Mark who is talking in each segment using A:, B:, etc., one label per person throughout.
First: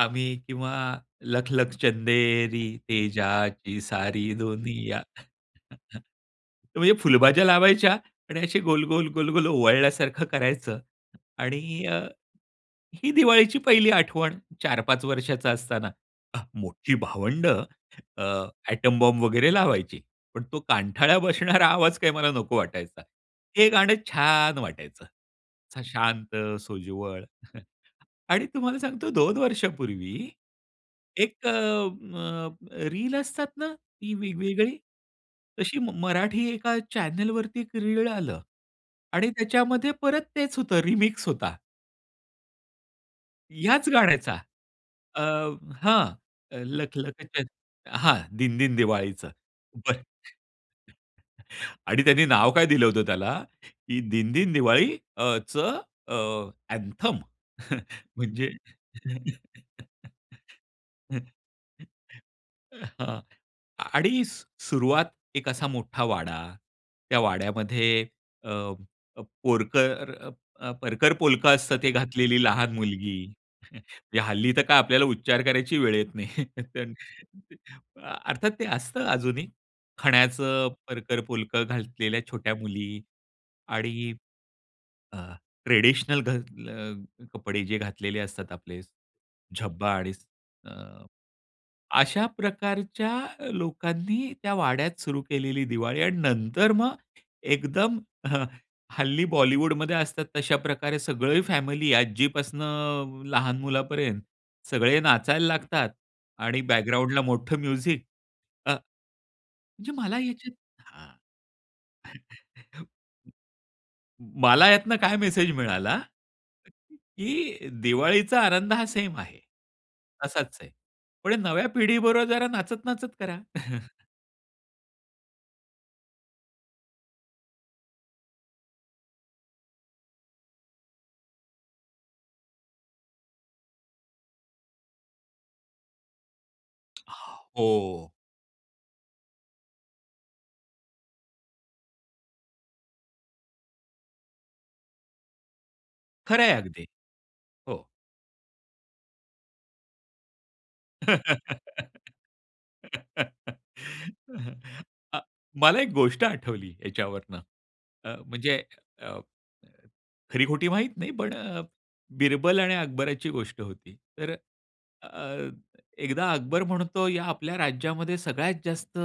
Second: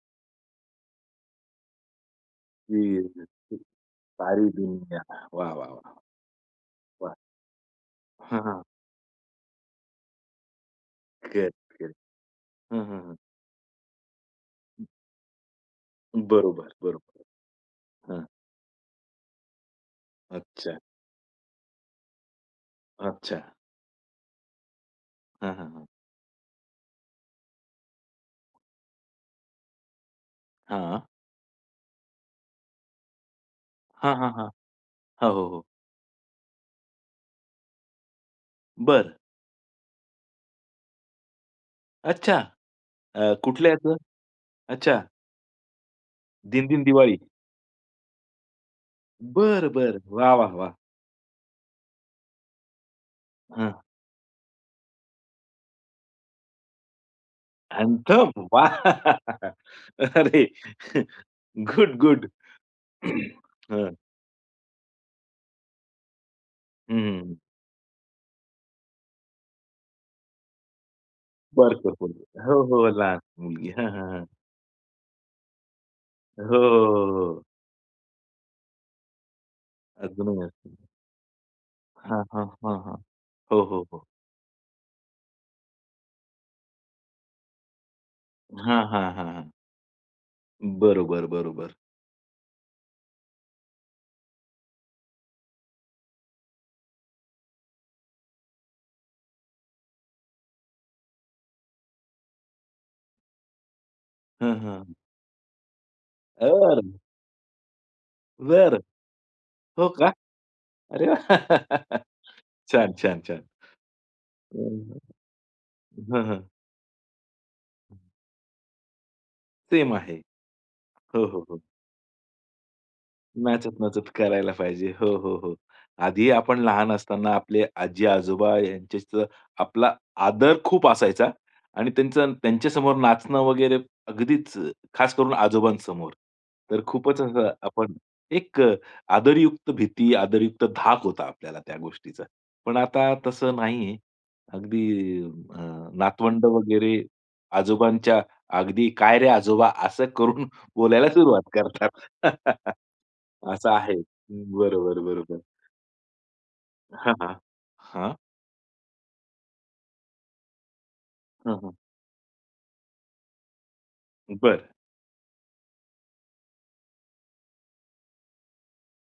A: आम्ही किंवा लखलख चंदेरी
B: [unintelligible] सारी
A: तेजाची सारी
B: दुनिया
A: दुनिया.
B: वाह, वाह, वाह,
A: म्हणजे
B: वाह!
A: फुलभाज्या लावायच्या आणि
B: हां,
A: अशी
B: हां.
A: गोल-गोल, गोल-गोल ओवळल्यासारखं करायचं
B: ओके, ओके
A: आणि अ,
B: हं, हं,
A: ही
B: हं.
A: दिवाळीची पहिली आठवण चार
B: हं.
A: पाच वर्षाचा असताना
B: बरोबर,
A: मोठी
B: बरोबर
A: भावंड
B: हं.
A: अ, एटॉम बॉम्ब वगैरे लावायची. पण तो
B: अच्छा.
A: कानठळ्या बसणारा आवाज काही मला नको वाटायचा.
B: अच्छा.
A: हे गाणं छान वाटायचं.
B: हां, हां,
A: असं
B: हां.
A: शांत, सोज्वळ आणि तुम्हाला सांगतो 2 वर्षांपूर्वी,
B: हां.
A: एक अ, अ, रील असतात ना
B: हां,
A: ती
B: हां, हां.
A: वेगवेगळी,
B: हो, हो, हो.
A: तशी मराठी एका चॅनेलवरती एक रीळ आलं
B: बरं.
A: आणि त्याच्यामध्ये परत तेच होतं रिमिक्स होता.
B: अच्छा. अ, कुठलं
A: ह्याच
B: याचं?
A: गाण्याचा.
B: अच्छा.
A: अ, हां.
B: दिनदिन दिवाळी.
A: लखलखचं हां. दिनदिन दिवाळीचं.
B: बरं, बरं.
A: बरं.
B: वाह, वाह, वाह!
A: आणि त्यांनी नाव काय दिलं होतं त्याला
B: हं.
A: की दिनदिन दिवाळी अ, चं अ, अँथम.
B: अँथम,
A: म्हणजे
B: वाह! अरे. Good, good.
A: हां
B: हं.
A: आणि सु सुरुवात एक असा मोठा वाडा त्या
B: हं.
A: वाड्यामध्ये अ, पोरकर अ, परकर पोलक असतं ते
B: परकर
A: घातलेली
B: पोलकं हो,
A: लहान
B: हो. लहान
A: मुलगी.
B: मुलगी हां, हां, हां.
A: हल्ली तर काय आपल्याला उच्चार करायची वेळ येत
B: हो,
A: नाही.
B: हो, हो, हो.
A: अ, अर्थात ते असतं अजूनही.
B: अजूनही
A: खण्याचं
B: असतं.
A: परकर पोलक घातलेल्या
B: हां, हां,
A: छोट्या
B: हां,
A: मुली
B: हां. हो, हो, हो.
A: आणि अ, ट्रेडिशनल घातले अ, कपडे जे घातलेले असतात आपले
B: हां, हां, हां, हां.
A: झब्बा आणि अ,
B: बरोबर, बरोबर.
A: अशा प्रकारच्या लोकांनी त्या वाड्यात सुरू केलेली दिवाळी आणि नंतर मग एकदम हं, हल्ली बॉलिवूडमध्ये असतात तशा प्रकारे सगळी फॅमिली आजीपासणं लहान मुलापर्यंत
B: हं, हं.
A: सगळे नाचायला लागतात आणि
B: बरं.
A: बॅकग्राऊंडला मोठं म्युझिक अ,
B: बरं. हो
A: म्हणजे
B: का?
A: मला ह्याच्यात
B: अरे
A: हां.
B: छान, छान, छान
A: मला यातनं
B: हं.
A: काय मेसेज मिळाला
B: हां, हां.
A: की
B: हं.
A: दिवाळीचा आनंद हा सेम आहे.
B: सेम आहे
A: असाच आहे.
B: हो,
A: पुढे
B: हो, हो.
A: नव्या पिढीबरोबर जरा नाचत, नाचत करा.
B: नाचत, नाचत करायला पाहिजे. हो, हो, हो. आधी आपण लहान असताना आपले आजी-आजोबा यांच्याशी आपला आदर खूप असायचा आणि त्यांच्या त्यांच्यासमोर नाचणं वगैरे अगदीच खास करून आजोबांसमोर तर खूपच असं आपण
A: हो.
B: एक अ, आदरयुक्त भीती, आदरयुक्त धाक होता आपल्याला त्या गोष्टीचा. पण आता तसं नाही. अगदी अ,
A: खरं
B: नातवंड
A: आहे अगदी
B: वगैरे
A: हो.
B: आजोबांच्या अगदी, "काय रे आजोबा" असं करून बोलायला सुरुवात करतात. असं आहे. बरोबर,
A: अ,
B: बरोबर.
A: मला एक गोष्ट आठवली
B: हां, हां,
A: याच्यावरनं अ,
B: हां.
A: म्हणजे अ, खरी-खोटी माहीत नाही पण
B: हां,
A: अ,
B: हां.
A: बिरबल आणि अकबराची गोष्ट होती. तर
B: बरं.
A: अ, अ, एकदा अकबर म्हणतो, "या आपल्या राज्यामध्ये सगळ्यात जास्त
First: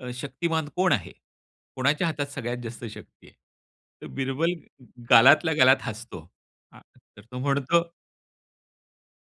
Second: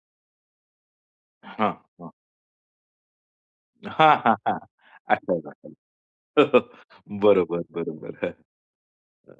A: अ, शक्तिमान कोण आहे?
B: हां,
A: कोणाच्या
B: हां.
A: हातात सगळ्यात जास्त शक्ती आहे?" तर
B: हां, हां,
A: बिरबल
B: हां. आठवलं,
A: गालातल्या
B: आठवलं.
A: गालात हसतो. अ, तर तो
B: बरोबर,
A: म्हणतो
B: बरोबर. हं. अ